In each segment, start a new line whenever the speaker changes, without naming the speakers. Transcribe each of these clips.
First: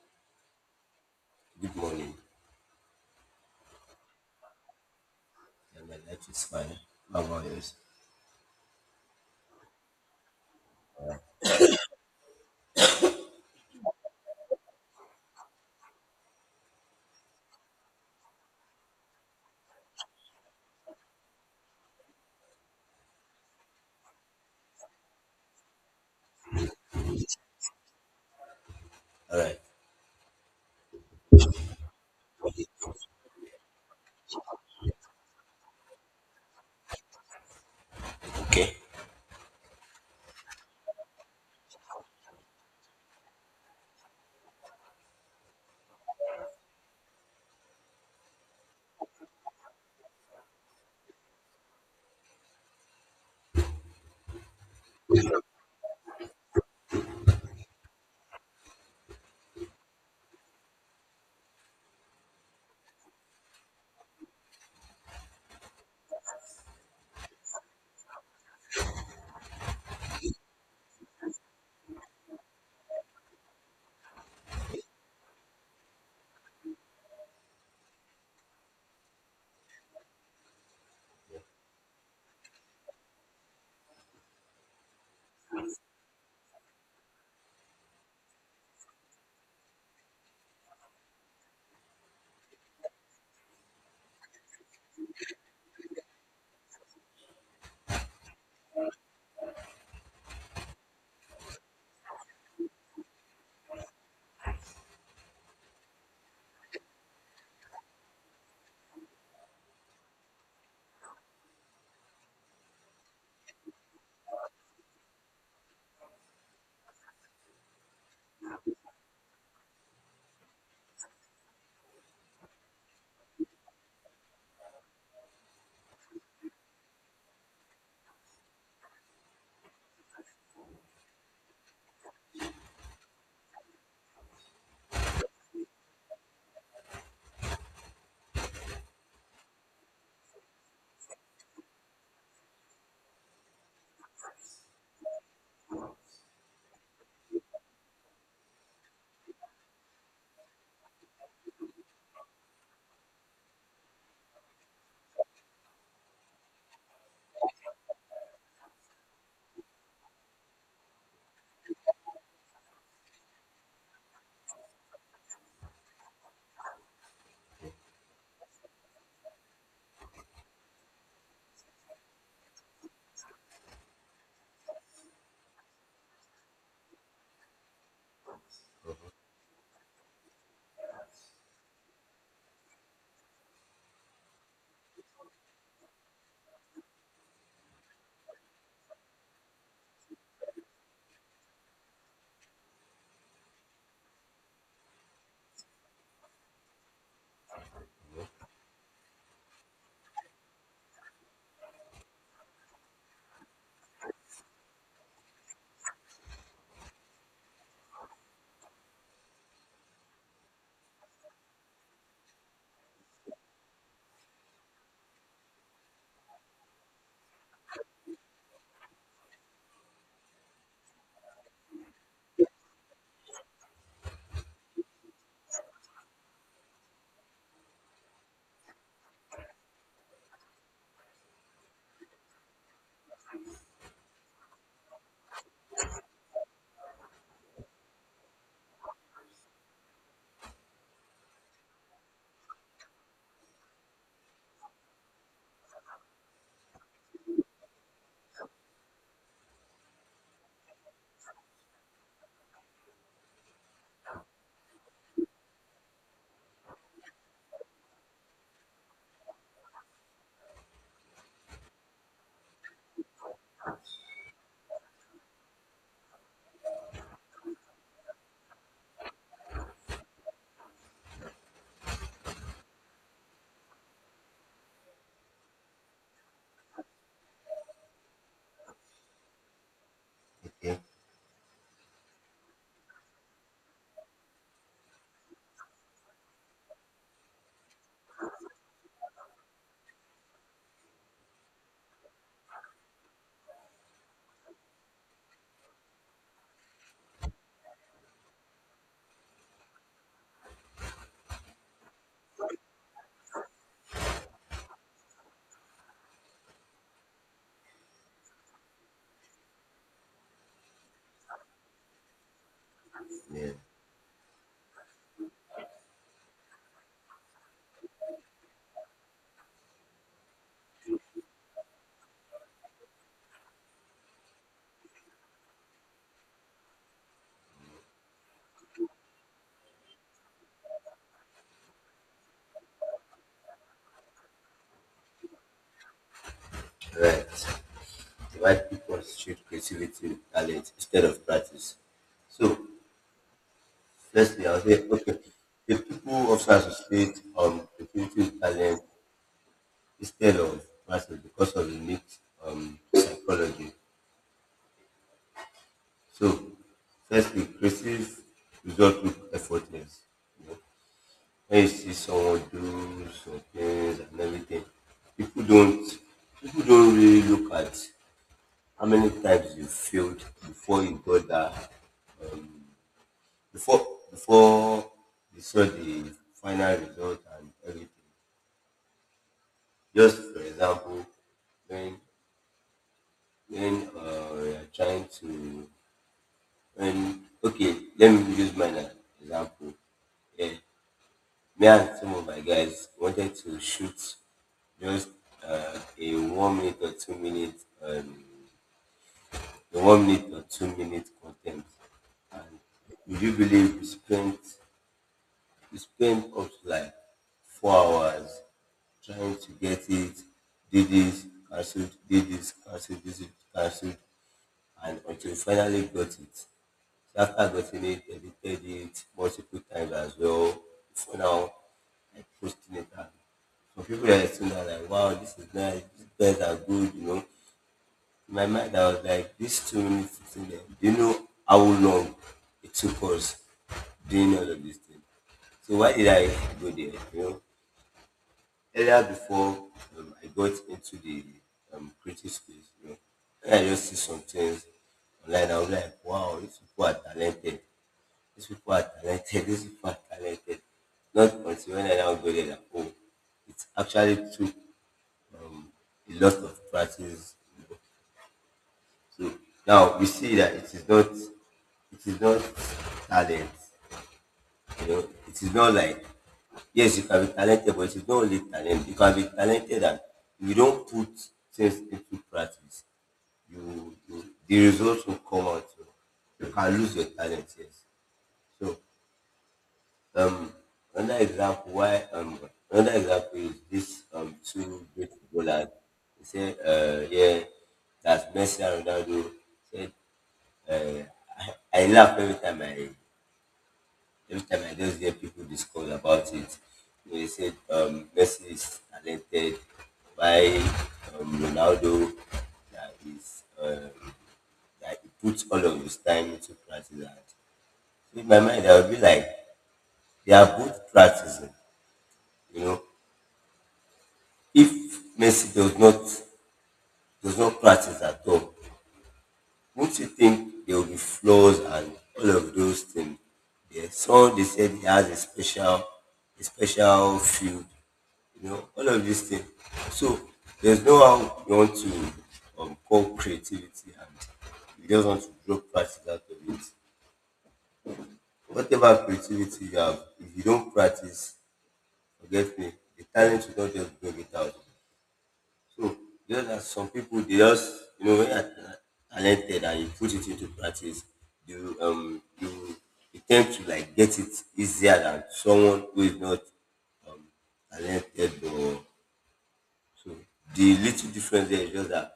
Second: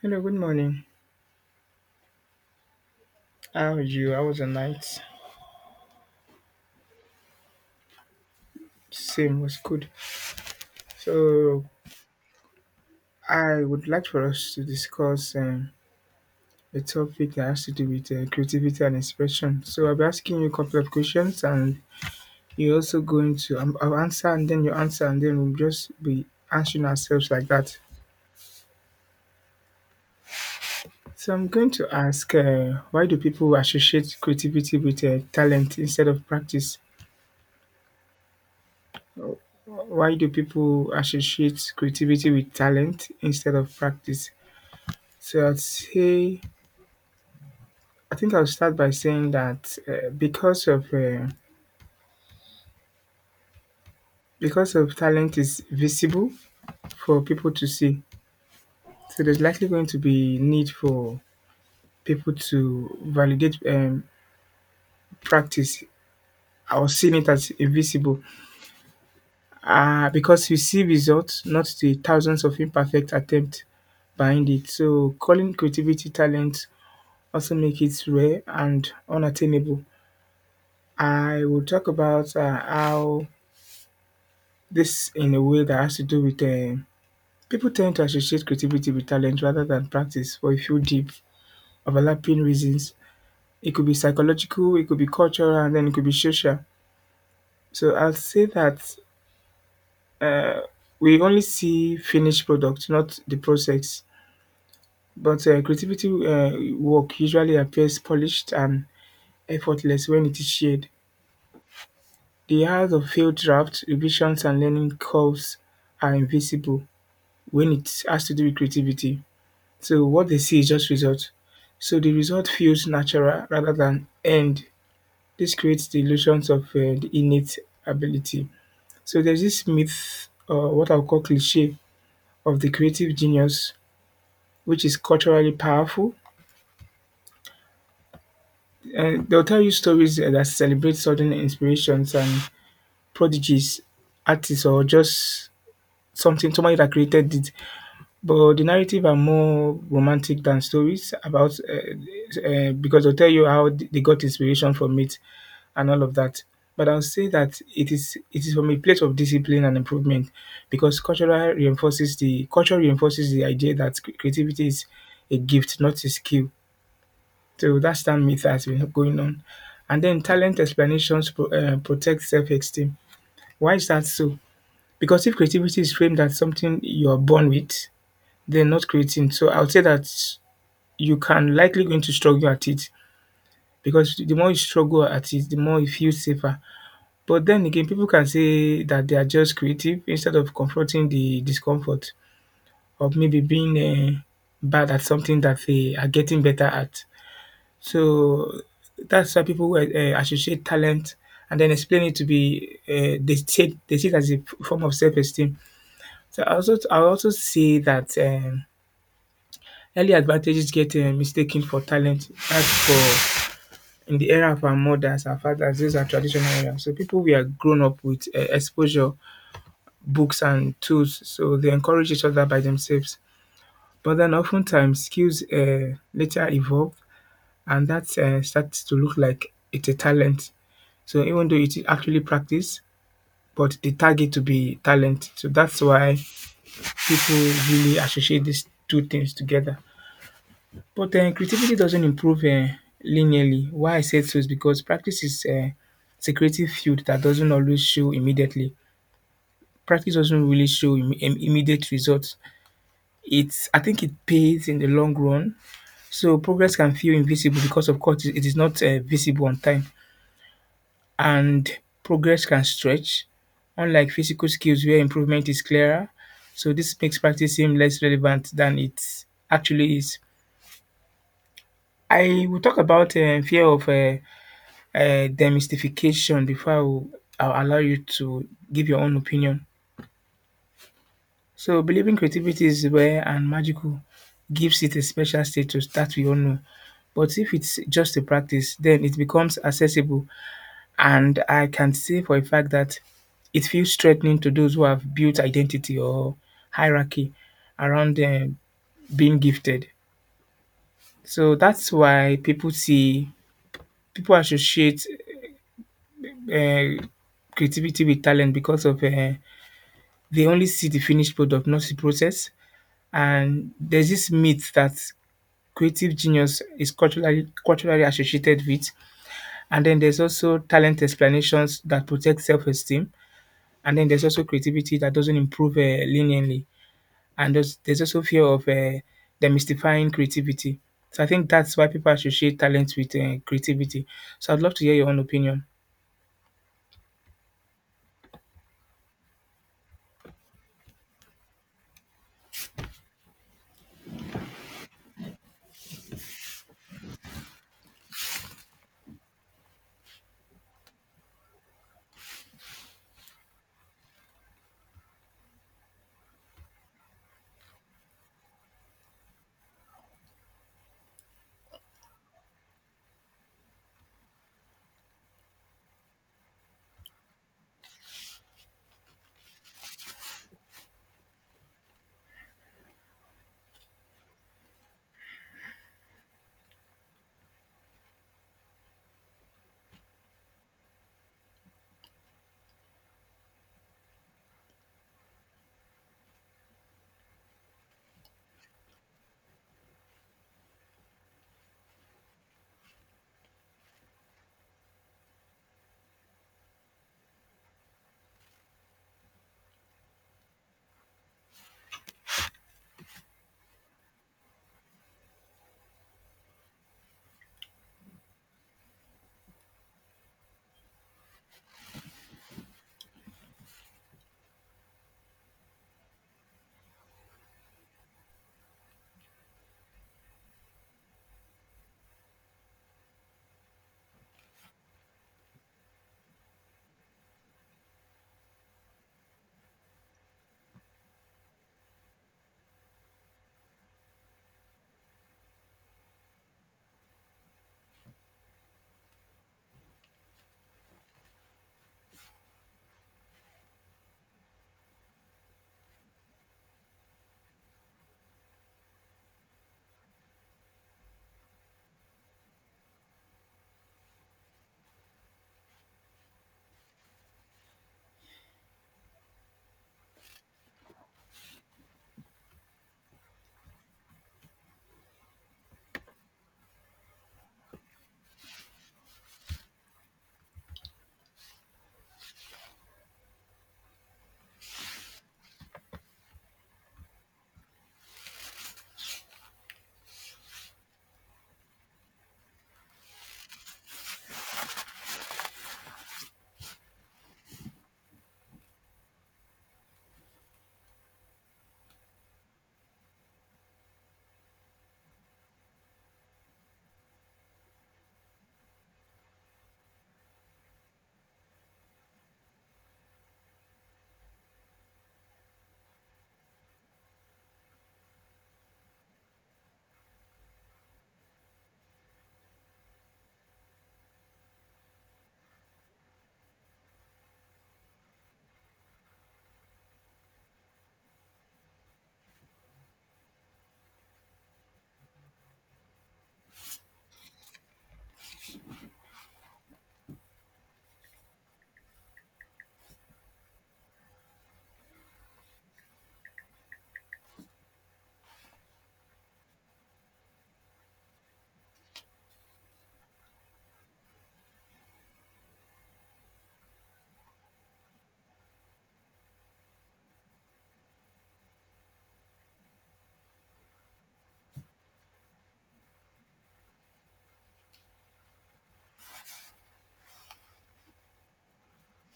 Hello, good morning.
Good morning.
How are you? How was the night?
Yeah, my life is fine. How about yours?
Same was good. So I would like for us to discuss a topic that has to do with creativity and inspiration. So I'll be asking you a couple of questions, and you're also going to I'll answer, and then you answer, and then we'll just be answering ourselves like that.
All right.
So I'm going to ask, why do people associate creativity with talent instead of practice?
Okay.
Why do people associate creativity with talent instead of practice? So I'd say I think I'll start by saying that because of talent is visible for people to see, so there's likely going to be need for people to validate practice or seeing it as invisible. Because you see results, not the thousands of imperfect attempts behind it. So calling creativity talent also make it rare and unattainable. I will talk about how this in a way that has to do with people tend to associate creativity with talent rather than practice for a few deep overlapping reasons. It could be psychological, it could be cultural, and then it could be social. So I'll say that uh, we only see finished product, not the process. But creativity work usually appears polished and effortless when it is shared. The hours of failed draft, revisions, and learning curves are invisible when it has to do with creativity. So what they see is just result. So the result feels natural rather than earned. This creates the illusions of the innate ability. So there's this myth, or what I'll call cliche, of the creative genius, which is culturally powerful. And they'll tell you stories that celebrate sudden inspirations and prodigies, artists, or just something somebody that created it. But the narrative are more romantic than stories about because they'll tell you how they got inspiration from it and all of that. But I'll say that it is from a place of discipline and improvement because cultural reinforces the culture reinforces the idea that creativity is a gift, not a skill. So that's that myth has been going on. And then talent explanations protect self-esteem. Why is that so? Because if creativity is framed as something you are born with, they're not creating. So I would say that you can likely going to struggle at it because the more you struggle at it, the more you feel safer. But then again, people can say that they are just creative instead of confronting the discomfort of maybe being bad at something that they are getting better at. So that's why people associate talent and then explain it to be they see it as a form of self-esteem. So I also say that early advantages get mistaken for talent. That's for in the era of our mothers, our fathers, these are traditional areas. So people we are grown up with exposure books and tools, so they encourage each other by themselves. But then oftentimes skills later evolve, and that starts to look like it's a talent. So even though it is actually practice, but they tag it to be talent. So that's why people really associate these two things together. But creativity doesn't improve linearly. Why I said so is because practice is it's a creative field that doesn't always show immediately. Practice doesn't really show immediate results. It's I think it pays in the long run. So progress can feel invisible because of course it is not visible on time, and progress can stretch, unlike physical skills where improvement is clearer. So this makes practice seem less relevant than it actually is. I will talk about fear of demystification before I'll allow you to give your own opinion.
Okay.
So believing creativity is rare and magical gives it a special status that we all know. But if it's just a practice, then it becomes accessible. And I can say for a fact that it feels threatening to those who have built identity or hierarchy around being gifted. So that's why people associate uh, creativity with talent because of they only see the finished product, not the process.
Yeah.
And there's this myth that creative genius is culturally associated with. And then there's also talent explanations that protect self-esteem. And then there's also creativity that doesn't improve linearly. And there's also fear of demystifying creativity. So I think that's why people associate talent with creativity. So I'd love to hear your own opinion.
All right. The white people shoot creativity with talent instead of practice. So, firstly, I'll say, okay, the people also associate creativity with talent instead of practice because of the mixed psychology. So, firstly, creative result look effortless. When you see someone do some things and everything, people don't people don't really look at how many times you failed before you got that before you saw the final result and everything. Just for example, when when we are trying to when okay, let me use mine as an example. Yeah. Me and some of my guys wanted to shoot just a 1 minute or 2 minute, um, a 1 minute or 2 minute content. And would you believe we spent up to like 4 hours trying to get it, did this, did this, cancelled, and until we finally got it. So after getting it, edited it multiple times as well. So now I posting it and for people that are saying that like, wow, this is nice, these guys are good, you know. In my mind I was like, these 2 minutes sitting there, do you know how long it took us doing all of these things? So why did I go there? You know, earlier before I got into the creative space, you know, when I just see some things online, I was like, wow, these people are talented. These people are talented, these people are talented. Not until when I now go there, like, oh, it actually took a lot of practice. So now we see that it is not talent. You know, it is not like, yes, you can be talented, but it's not only talent. You can be talented and you don't put things into practice. You, the results will come out. You can lose your talent, yes. So Um, another example why another example is this two great footballers. They say yeah that's Messi and Ronaldo. Say, I laugh every time I just hear people discuss about it. You know, they said Messi is talented. Why, Ronaldo that is that he puts all of his time into practice. And so in my mind I would be like, they are both practicing, you know. If Messi does not, there's no practice at all. Won't you think there will be flaws and all of those things? Yeah. So they said he has a special field, you know, all of these things. So there's no how you want to call creativity and you just want to draw practice out of it. Whatever creativity you have, if you don't practice, forget me, the talent will not just bring it out. So just that some people they just, you know, when you are talented and you put it into practice, you um you, you tend to like get it easier than someone who is not talented or so. The little difference there is just that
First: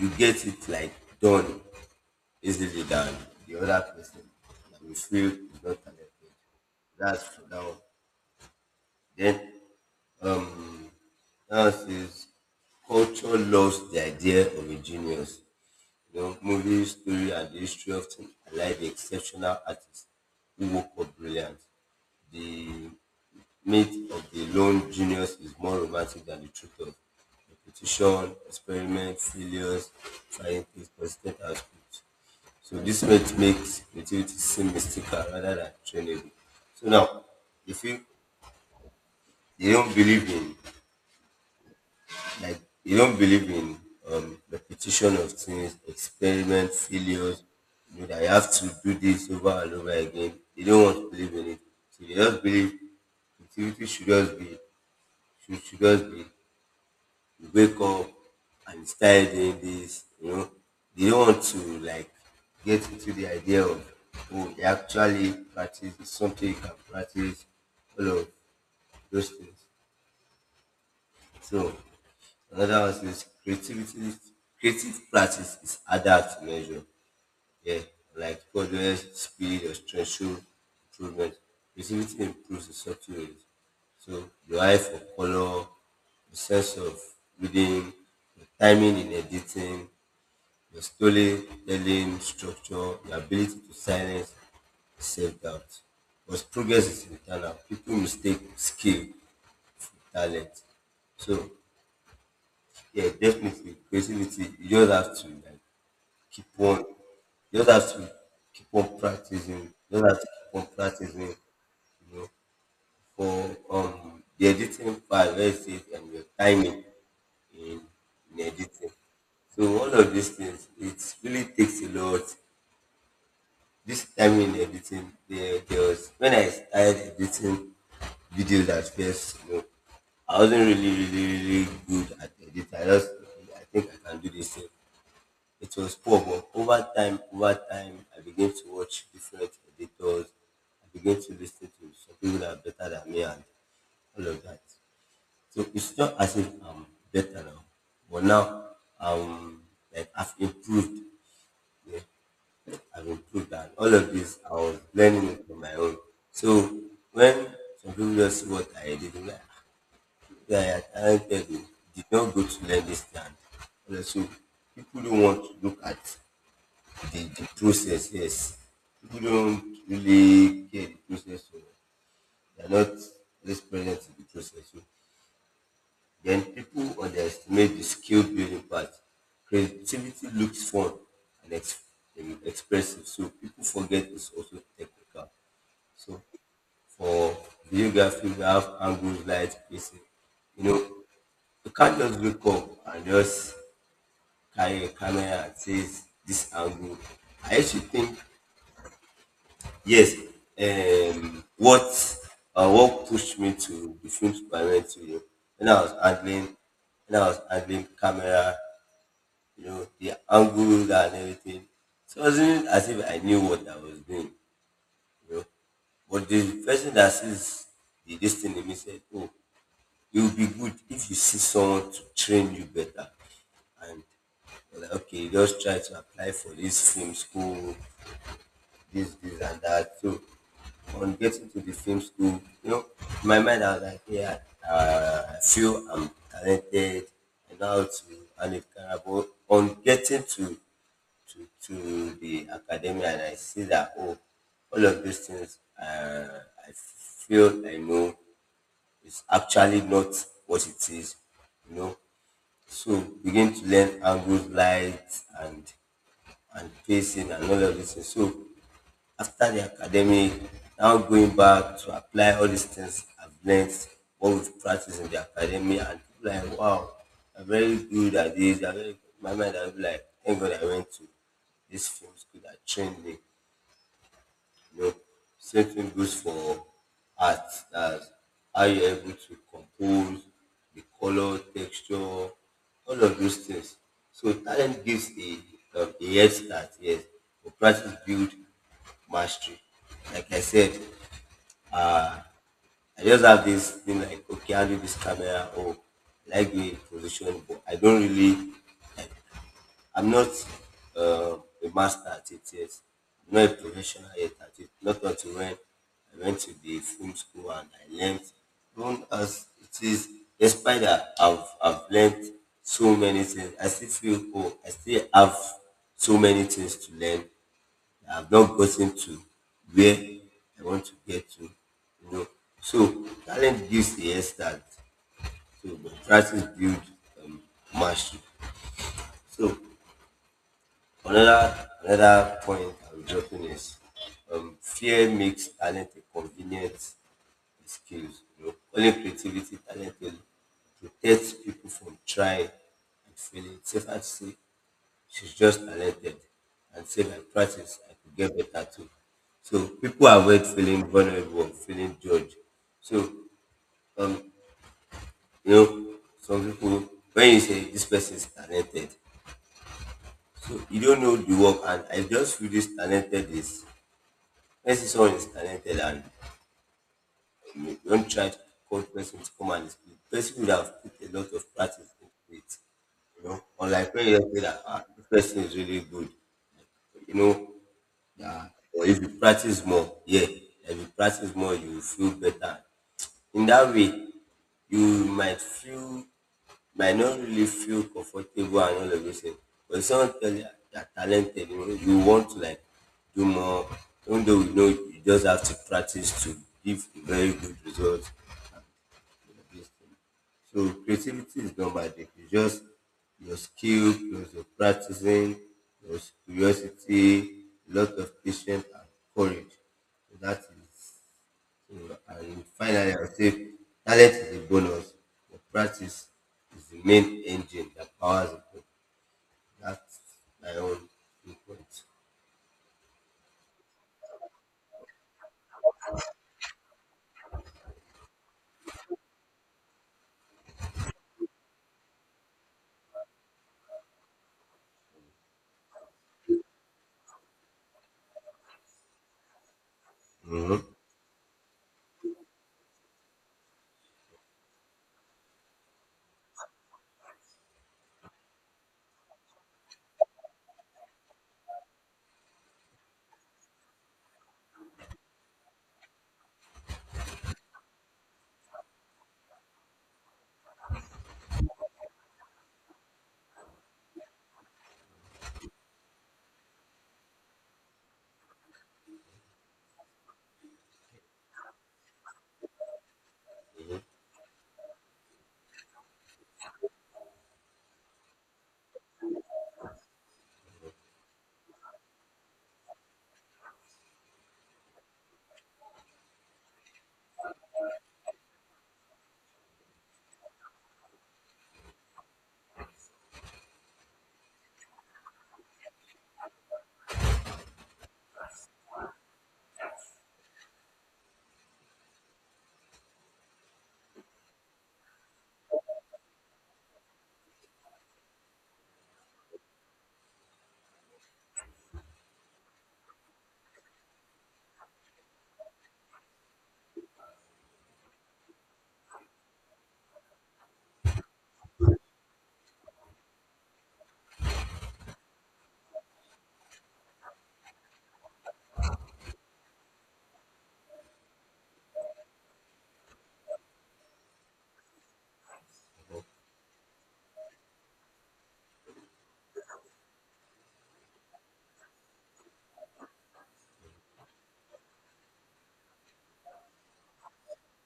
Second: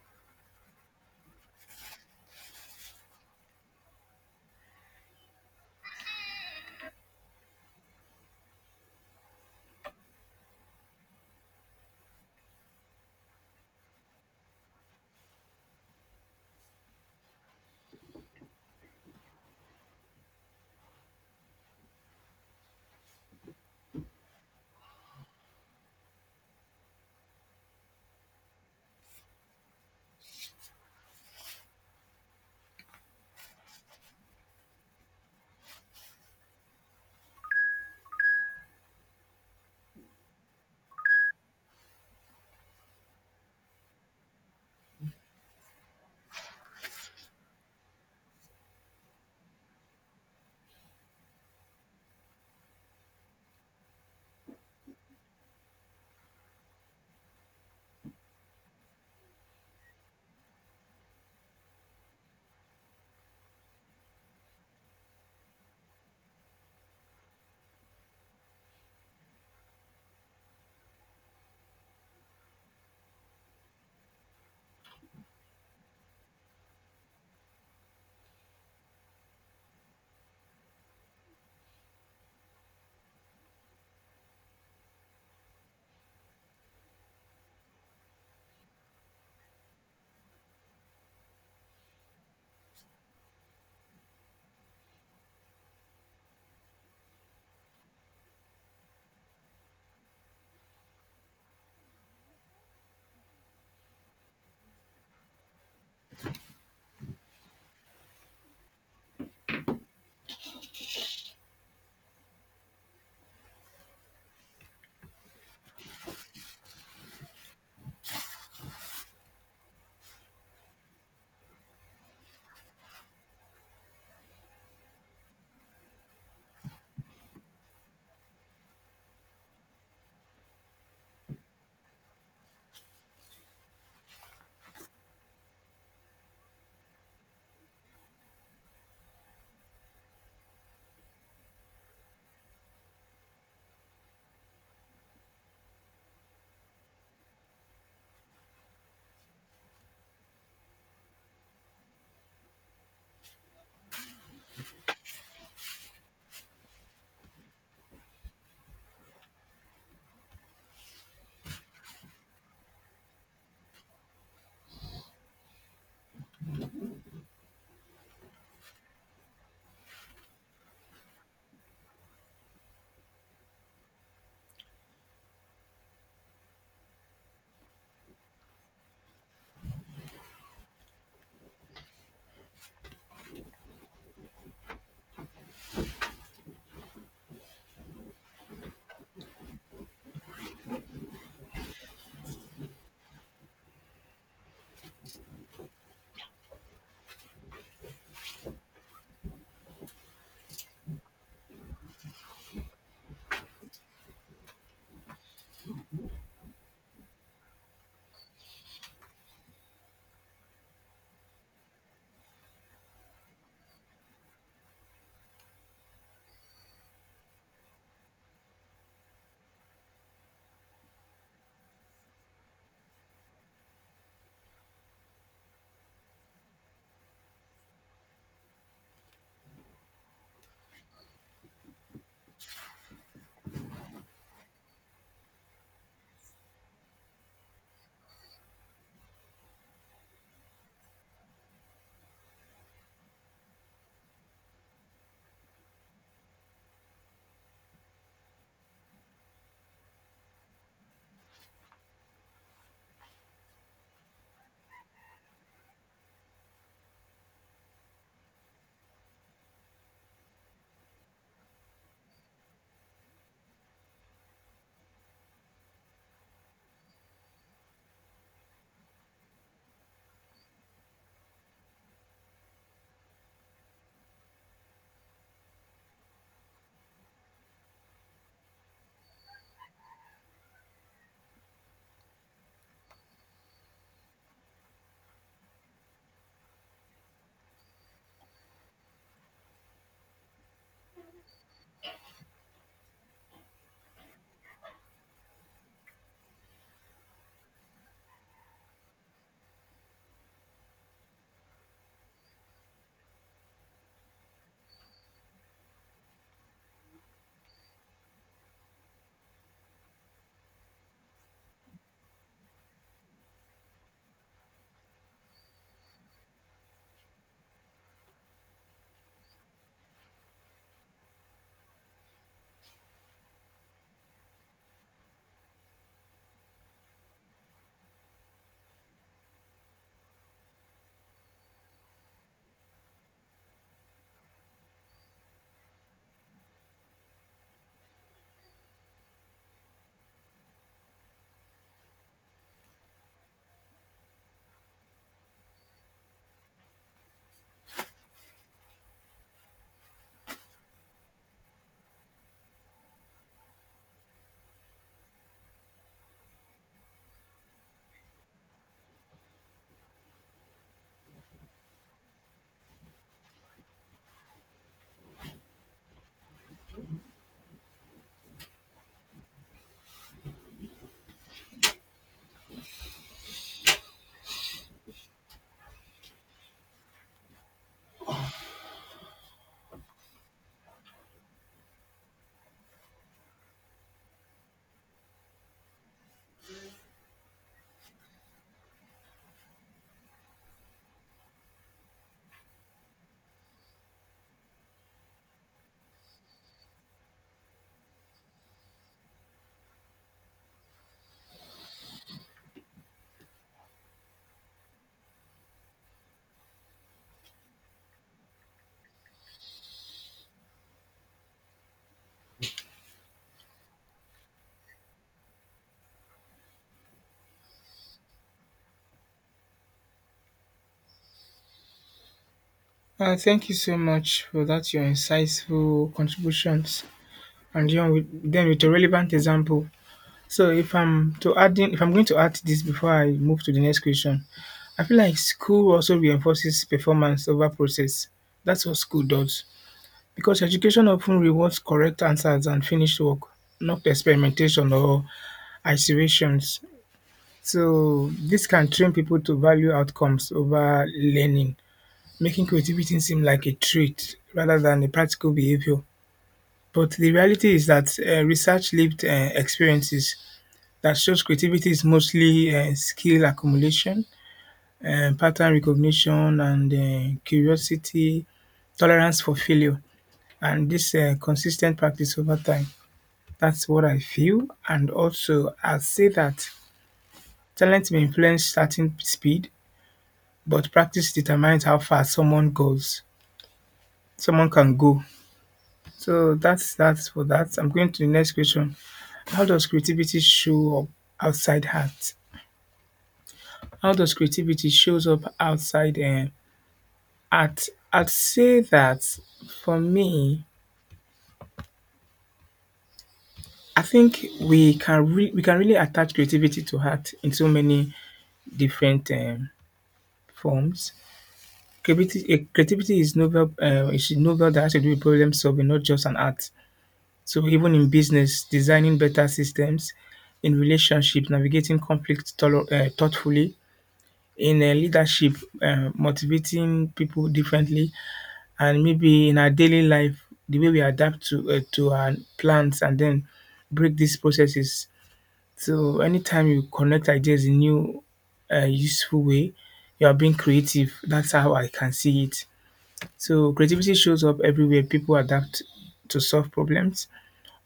you get it like done easily than the other person that you feel is not talented. That's for that one. Then um now is, culture loves the idea of a genius. The movie story and the history often highlight the exceptional artists who woke up brilliant. The myth of the lone genius is more romantic than the truth of repetition, experiment, failures, trying things, consistent output. So this myth makes creativity seem mystical rather than trainable. So now, if you, you don't believe in, like you don't believe in repetition of things, experiment, failures. You know that you have to do this over and over again. They don't want to believe in it. So they just believe creativity should just be, should just be, you wake up and you start doing this, you know. They don't want to like get into the idea of, oh, they actually practice, it's something you can practice, all of those things. So another one says, creativity creative practice is harder to measure. Yeah, like progress, speed or threshold improvement. Creativity improves in subtle ways. So your eye for color, the sense of reading, your timing in editing, your storytelling structure, your ability to silence self-doubt. Because progress is internal. People mistake skill, talent. So yeah, definitely. Creativity, you just have to like, keep on, you just have to keep on practicing. You just have to keep on practicing, you know, for the editing part, let's say, and your timing in, in editing. So all of these things, it really takes a lot. This timing in editing, there was when I started editing videos at first, you know, I wasn't really, really, really good at editing. I just, I think I can do this thing. It was poor, but over time, I began to watch different editors. I began to listen to some people that are better than me and all of that. So it's not as if I'm better now, but now um like I've improved. Yeah, I've improved and all of this I was learning it on my own. So when some people just see what I did, they're like, "Ah, yeah, I talented, oh, did not go to learn this thing." So people don't want to look at the process, yes. People don't really care the process, so they're not always present in the process. So then people underestimate the skill building part. Creativity looks fun and expressive, so people forget it's also technical. So for videography, we have angles, light, spacing. You know, you can't just wake up and just carry a camera and say this angle. I used to think, yes, um, what what pushed me to the film school I went to, you know, when I was handling, when I was handling camera, you know, the angles and everything. So it wasn't as if I knew what I was doing, you know. But the person that sees the destiny in me said, "Oh, it will be good if you see someone to train you better." And I was like, okay, just try to apply for this film school, this, and that. So on getting to the film school, you know, in my mind I was like, yeah, I feel I'm talented and how to and it can, but on getting to to the academy, and I see that, oh, all of these things I feel I know is actually not what it is, you know. So begin to learn angles, light and pacing and all of this. So after the academic, now going back to apply all these things I've learned, what we've practiced in the academy, and people are like, wow, I'm very good at this. I'm very, my mind, I'll be like, thank God I went to this film school that trained me. You know, same thing goes for art. That's how you're able to compose, the color, texture, all of those things. So talent gives a head start, yes. But practice build mastery. Like I said, I just have this thing like, okay, I'll do this camera, or I like the position, but I don't really like, I'm not uh, a master at it yet. I'm not a professional yet at it. Not until when I went to the film school and I learned. Even as it is, despite that I've learned so many things, I still feel, oh, I still have so many things to learn. I've not gotten to where I want to get to, you know. So talent gives the head start. So but practice builds um, mastery. So another point I'm dropping is, fear makes talent a convenient excuse. You know, only creativity talent will protect people from trying and failing. It's safer to say she's just talented and say by practice I could get better too. So people avoid feeling vulnerable, feeling judged. So um, you know, some people when you say this person is talented, so you don't know the work, and I just feel this talented is. Person someone is talented and you don't try to call the person to come and speak. The person would have put a lot of practice into it. You know, unlike when you say that, ah, the person is really good. You know, yeah. Or if you practice more, yeah. If you practice more, you will feel better. In that way, you might feel, might not really feel comfortable and all of those things. But if someone tell you you're talented, you know, you want to like do more, even though you know you just have to practice to give very good results this thing. So creativity is not magic. It's just your skill plus your practicing, your curiosity, a lot of patience and courage. So that is, so, and finally, I would say talent is a bonus. Your practice is the main engine that powers it. That's my own viewpoint.
Thank you so much for that, your insightful contributions. And you know, then with a relevant example, so if I'm to add in, if I'm going to add this before I move to the next question, I feel like school also reinforces performance over process. That's what school does. Because
Hmm.
education often rewards correct answers and finished work, not experimentation or isolations. So this can train people to value outcomes over learning, making creativity seem like a trait rather than a practical behavior. But the reality is that research lived experiences that shows creativity is mostly skill accumulation, pattern recognition, and curiosity, tolerance for failure, and this consistent practice over time. That's what I feel. And also, I'll say that talent may influence starting speed, but practice determines how far someone goes. Someone can go. So that's for that. I'm going to the next question. How does creativity show up outside art? How does creativity shows up outside I'd I'd say that for me, I think we can we can really attach creativity to art in so many different forms. Creativity, creativity is novel. It's a novel that has to do with problem solving, not just an art. So even in business, designing better systems, in relationships, navigating conflict thoughtfully, in leadership, motivating people differently, and maybe in our daily life, the way we adapt to our plants, and then break these processes. So anytime you connect ideas in new, useful way, you are being creative. That's how I can see it. So creativity shows up everywhere. People adapt to solve problems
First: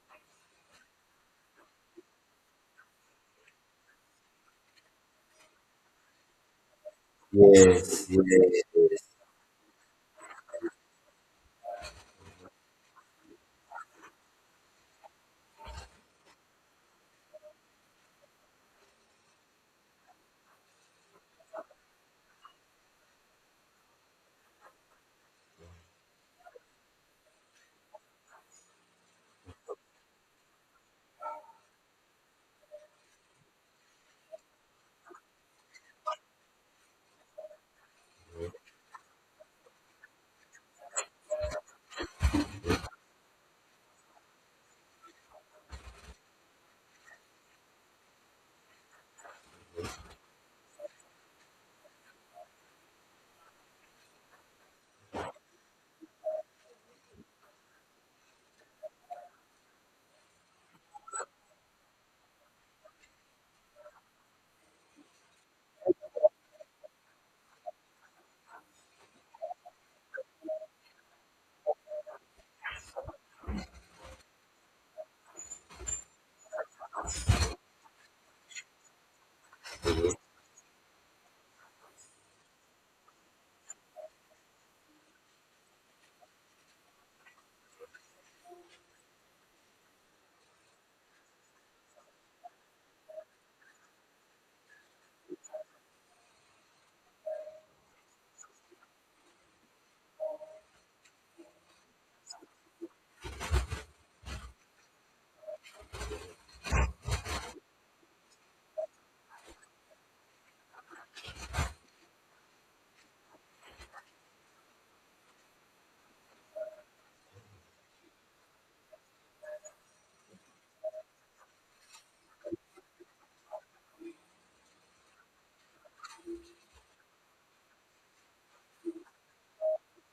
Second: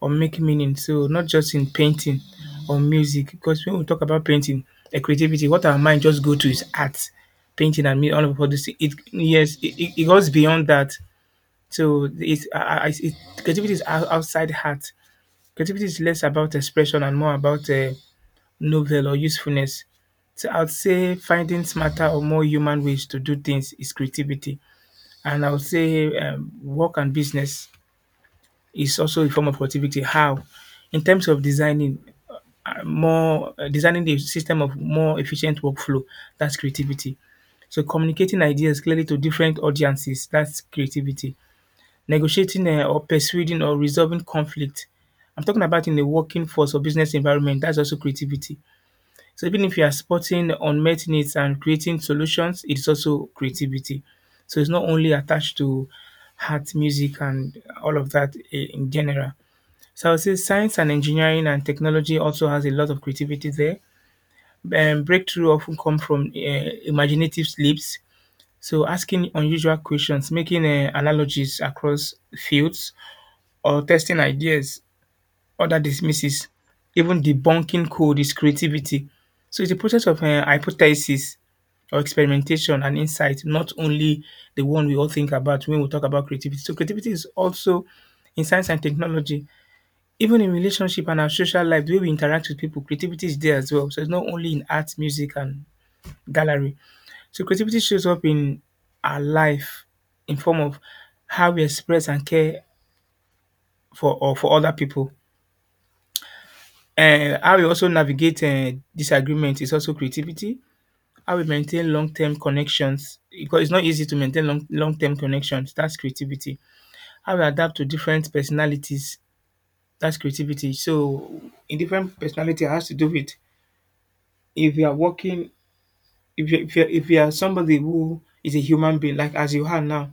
or make meaning. So not just in painting or music, because when we talk about painting, creativity, what our mind just go to is art, painting and
Yes,
me all of all
yes,
this. It
yes.
yes, it goes beyond that. So it's I, it, creativity is outside art. Creativity is less about expression and more about novel or usefulness. So I would say finding smarter or more human ways to do things is creativity. And I would say work and business is also a form of creativity. How? In terms of designing designing the system of more efficient workflow, that's creativity. So communicating ideas clearly to different audiences, that's creativity negotiating or persuading or resolving conflict. I'm talking about in the working force or business environment, that's also creativity. So even if you are spotting unmet needs and creating solutions, it's also creativity. So it's not only attached to art, music and all of that in general. So I would say science and engineering and technology also has a lot of creativity there. Breakthrough often come from imaginative leaps. So asking unusual questions, making analogies across fields, or testing ideas, other dismisses, even debunking code is creativity. So it's a process of hypothesis or experimentation and insight, not only the one we all think about when we talk about creativity. So creativity is also in science and technology, even in relationship and our social life, the way we interact with people, creativity is there as well. So it's not only in art, music, and gallery. So creativity shows up in our life in form of how we express and care for or for other people, how we also navigate disagreement is also creativity. How we maintain long-term connections, because it's not easy to maintain long-term connections. That's creativity. How we adapt to different personalities. That's creativity. So in different personality it has to do with if you are working, if you are somebody who is a human being like as you are now,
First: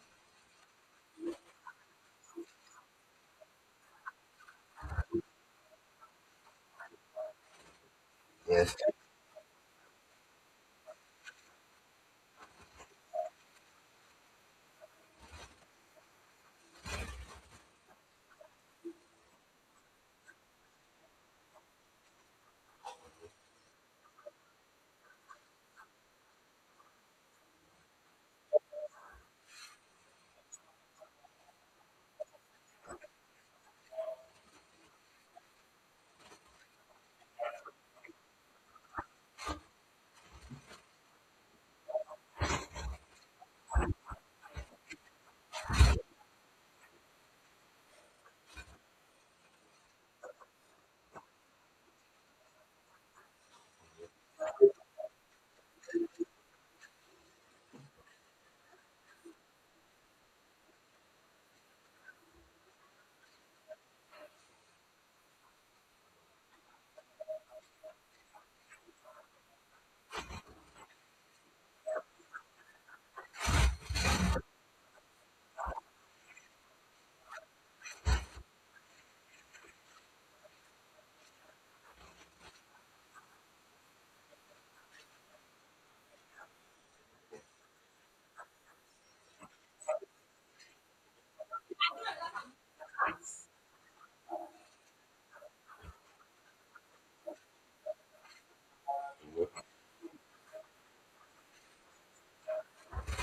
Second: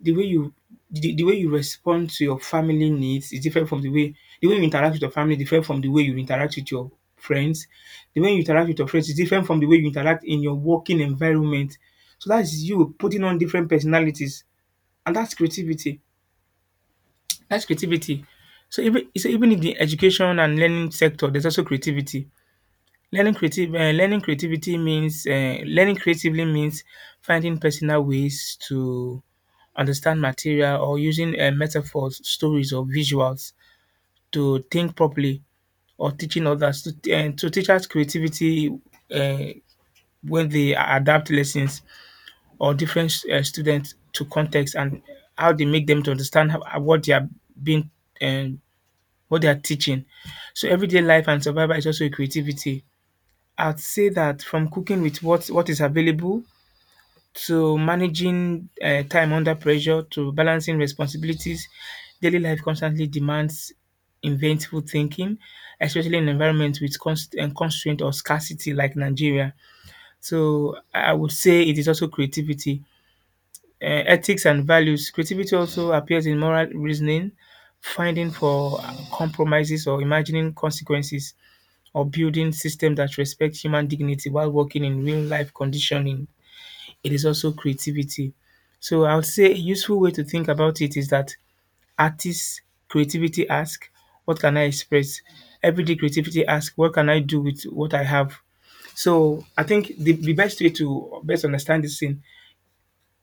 the way you the way you respond to your family needs is different from the way you interact with your family is different from the way you interact with your friends. The way you interact
Yes.
with your friends is different from the way you interact in your working environment. So that's you putting on different personalities, and that's creativity. That's creativity. So even in the education and learning sector, there's also creativity. Learning creativity means learning creatively means finding personal ways to understand material or using metaphors, stories, or visuals to think properly or teaching others to, and to teachers creativity uh, when they adapt lessons or different students to context and how they make them to understand how, what they are being and what they are teaching. So everyday life and survival is also a creativity. I'd say that from cooking with what is available to managing time under pressure to balancing responsibilities. Daily life constantly demands inventful thinking, especially in environments with const- and constraint or scarcity like Nigeria. So I would say it is also creativity, ethics and values. Creativity also appears in moral reasoning, finding for compromises or imagining consequences, or building systems that respect human dignity while working in real life conditioning it is also creativity. So I would say a useful way to think about it is that artists creativity ask, what can I express? Everyday creativity ask, what can I do with what I have? So I think the best way to best understand this thing,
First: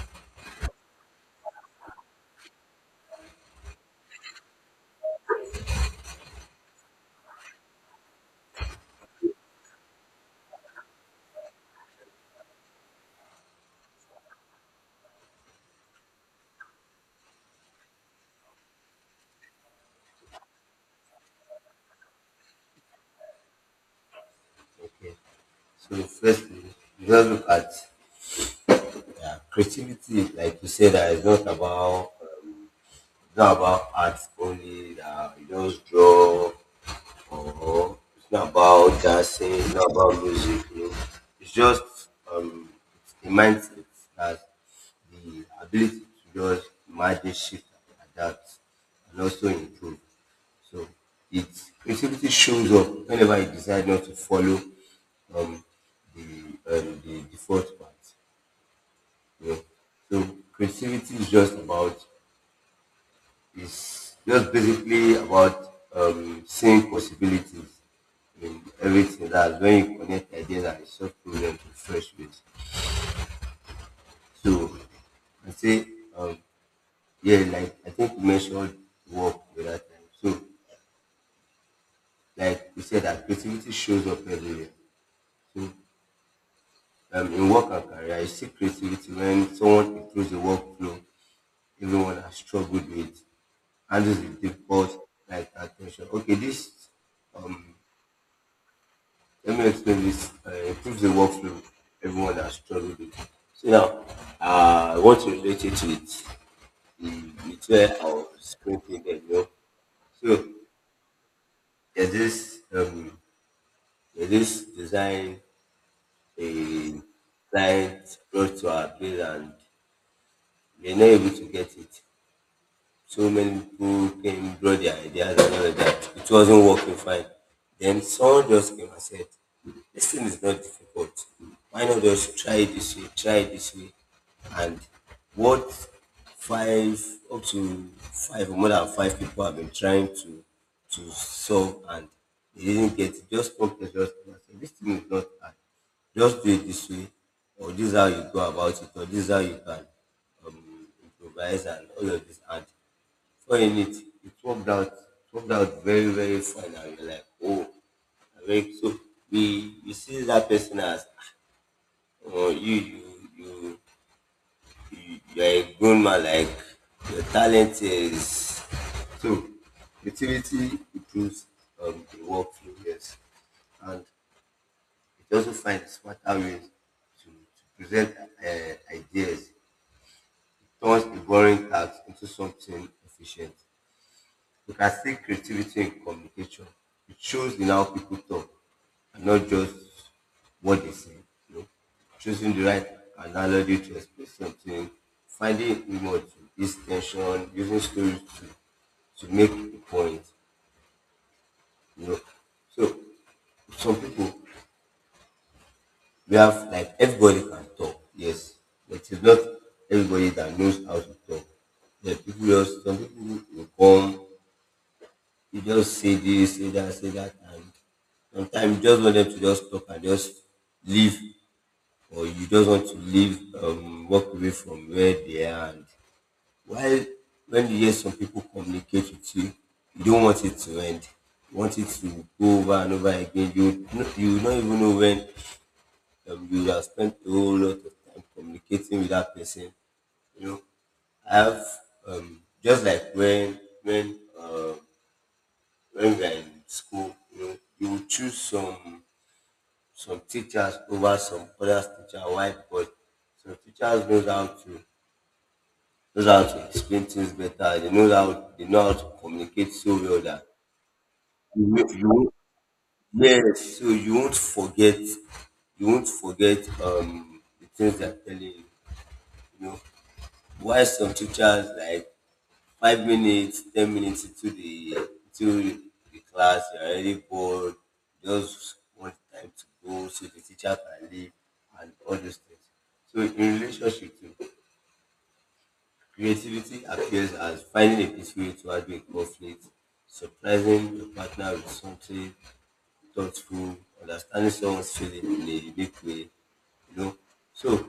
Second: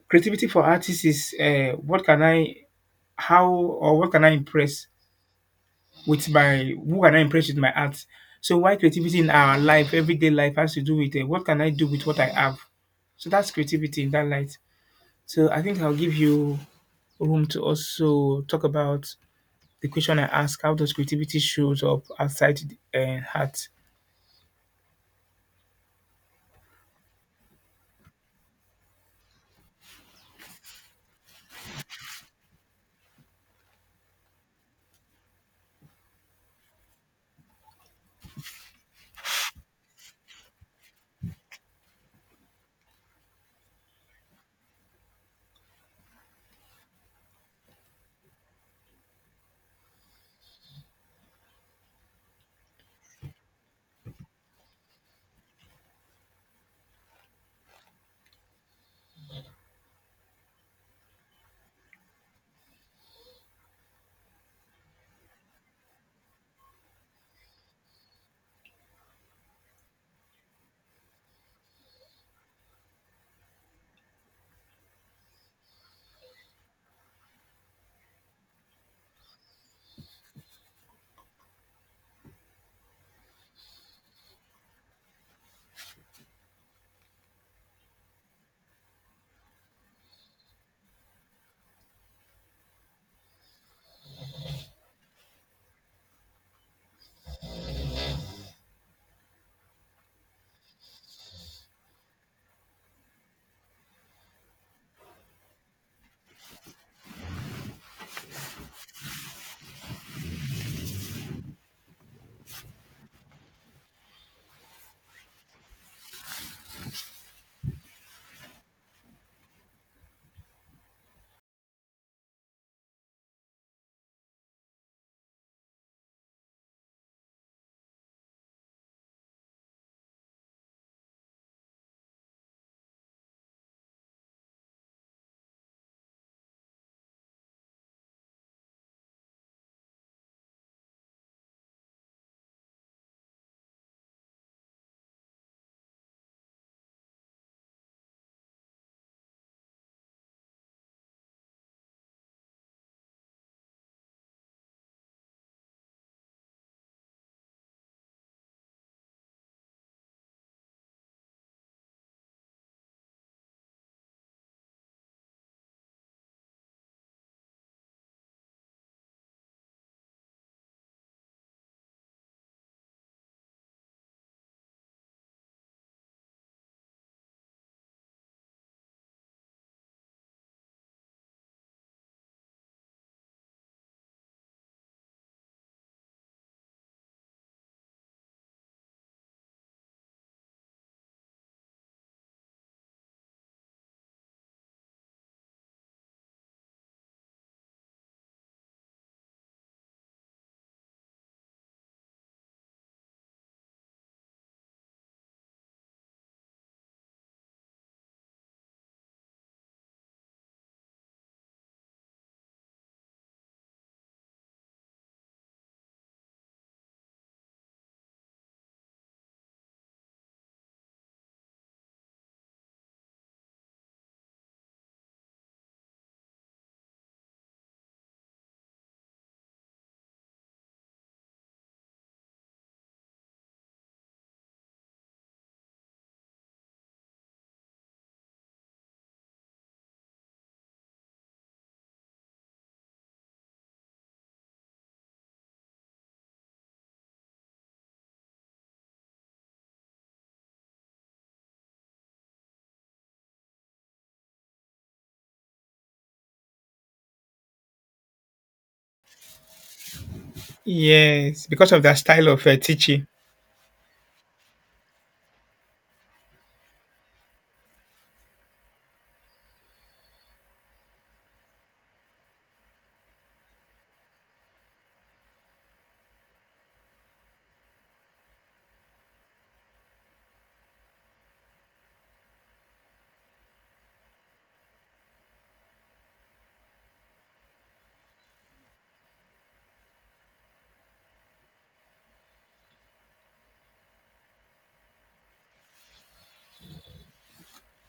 creativity for artists is how or what can I impress with my, who can I impress with my art? So why creativity in our life, everyday life has to do with what can I do with what I have? So that's creativity in that light. So I think I'll give you room to also talk about the question I asked: how does creativity shows up outside the art?
Okay. So first, we just look at— yeah, creativity, like you said, that is not about it's not about art only. That you just draw, or it's not about dancing. It's not about music. You know, it's just um, it's a mindset that— the ability to just manage, shift and adapt, and also improve. So it creativity shows up whenever you decide not to follow um, the default path. Yeah. So creativity is just about is just basically about seeing possibilities in everything. That's when you connect ideas and solve problems in fresh ways. So I say, um, yeah, like I think you mentioned work the other time. So like you said, that creativity shows up everywhere. So in work and career, you see creativity when someone improves the workflow everyone has struggled with, handles the difficult like attention. Okay, this— um let me explain this. Improves the workflow everyone has struggled with. So now, I want to relate it with the— with where I was thinking then, you know. So there's this um there's this design a client brought to our bill and we're not able to get it. So many people came, brought their ideas and all of that. It wasn't working fine. Then someone just came and said, "This thing is not difficult. Why not just try it this way, try it this way?" And what, five— up to five or more than five people have been trying to solve and they didn't get it. Just come to us and say, "This thing is not hard. Just do it this way, or this is how you go about it, or this is how you can, um, improvise," and all of this. And so in it, it worked out very, very fine. And you're like, oh, like, so we see that person as, oh, you, you, you're a grown man, like, your talent is. So, utility improves the work workflow, yes. And it also finds smarter ways to present ideas, turns the boring task into something efficient. You can see creativity in communication. It shows in how people talk and not just what they say, you know? Choosing the right analogy to express something, finding humor to ease tension, using stories to make a point, you know. So some people— we have, like, everybody can talk, yes, but it's not everybody that knows how to talk. There are people— just some people will come, you just say this, say that, and sometimes you just want them to just stop and just leave, or you just want to leave, walk away from where they are. And while— when you hear some people communicate with you, you don't want it to end. You want it to go over and over again. You no- you not even know when you have spent a whole lot of time communicating with that person. You know, I have, just like when when we are in school, you know, you will choose some teachers over some other teacher. Why? Because some teachers knows how to— knows how to explain things better. They know how— they know how to communicate so well that
Yes,
you
because of
will-
that
you
style
won't-
of teaching.
yes, so you won't forget— you won't forget the things they're telling you. You know why some teachers, like, 5 minutes, 10 minutes into the— into the class, you're already bored, just want time to go so the teacher can leave and all those things. So in relationship too, creativity appears as finding a peaceful way to handle a conflict, surprising your partner with something thoughtful, understanding someone's feeling in a unique way, you know. So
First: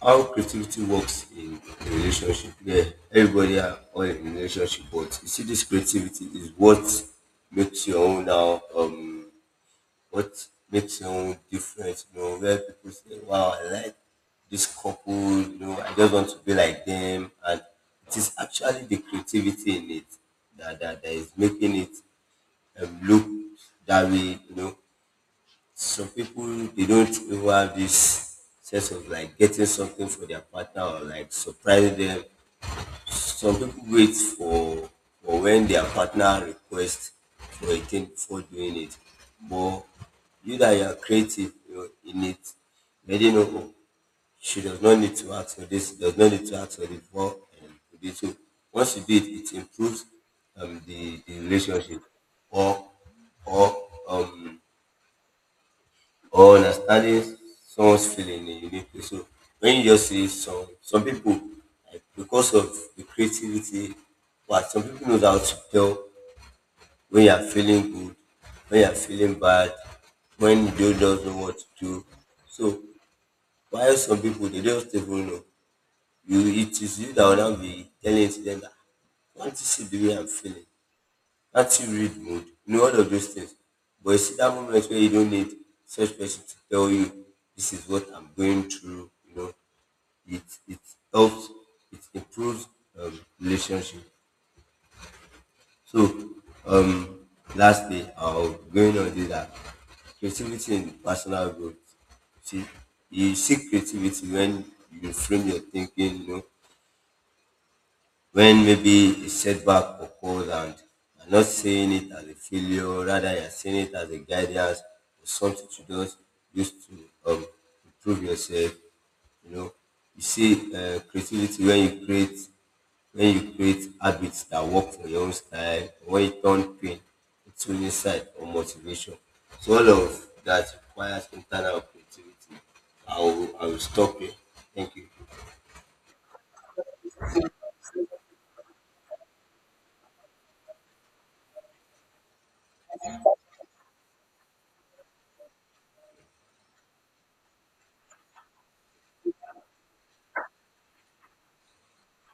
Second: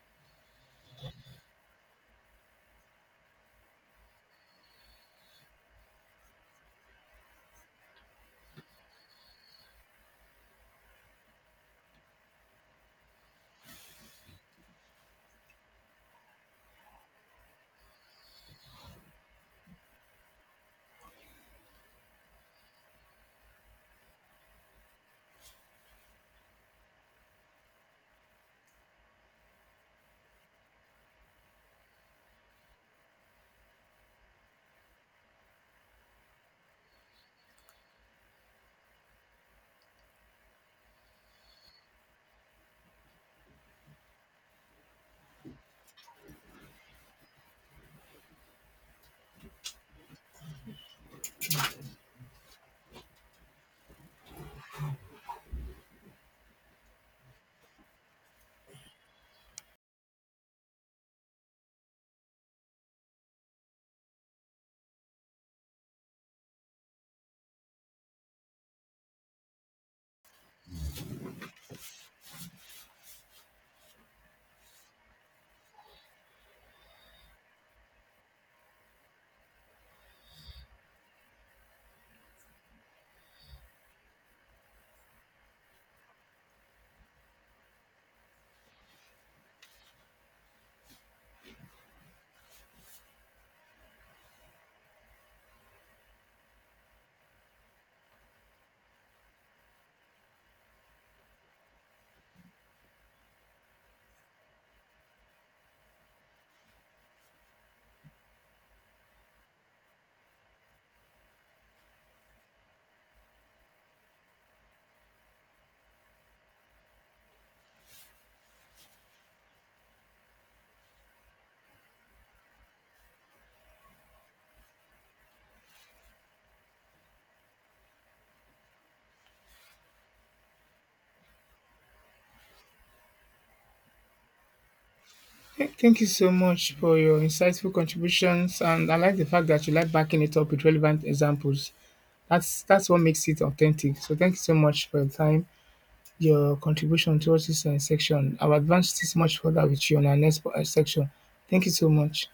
how creativity works in a relationship. Yeah, everybody are all in a relationship, but you see, this creativity is what makes your own now. What makes your own different? You know, where people say, "Wow, I like this couple." You know, I just want to be like them, and it is actually the creativity in it that is making it look that way. You know, some people, they don't even have this sense of like getting something for their partner or like surprising them. Some people wait for— for when their partner requests for a thing before doing it. But you that you are creative, you know, in it, let did know, oh, she does not need to ask for this, does not need to ask for this before— and do it. So once you do it, it improves the relationship, or or um or understanding someone's feeling in a unique way. So when you just see some people, like because of the creativity, but some people knows how to tell when you are feeling good, when you are feeling bad, when you don't know what to do. So while some people, they don't even know. You— it is you that will now be telling to them that, "I want to see the way I'm feeling active read mood," you know, all of those things. But you see that moment where you don't need such person to tell you this is what I'm going through, you know, it— it helps, it improves relationship. So um lastly I'll going on this that creativity and personal growth. See, you seek creativity when you frame your thinking, you know, when maybe a setback occurs and you're not seeing it as a failure, rather you're seeing it as a guidance or something to just use to, um, improve yourself. You know, you see creativity when you create— when you create habits that work for your own style, or when you turn pain into insight or motivation. So all of that requires internal creativity. I will stop here. Thank you.
Thank you so much for your insightful contributions, and I like the fact that you like backing it up with relevant examples. That's what makes it authentic. So thank you so much for your time, your contribution towards this section. I'll advance this much further with you on our next section. Thank you so much.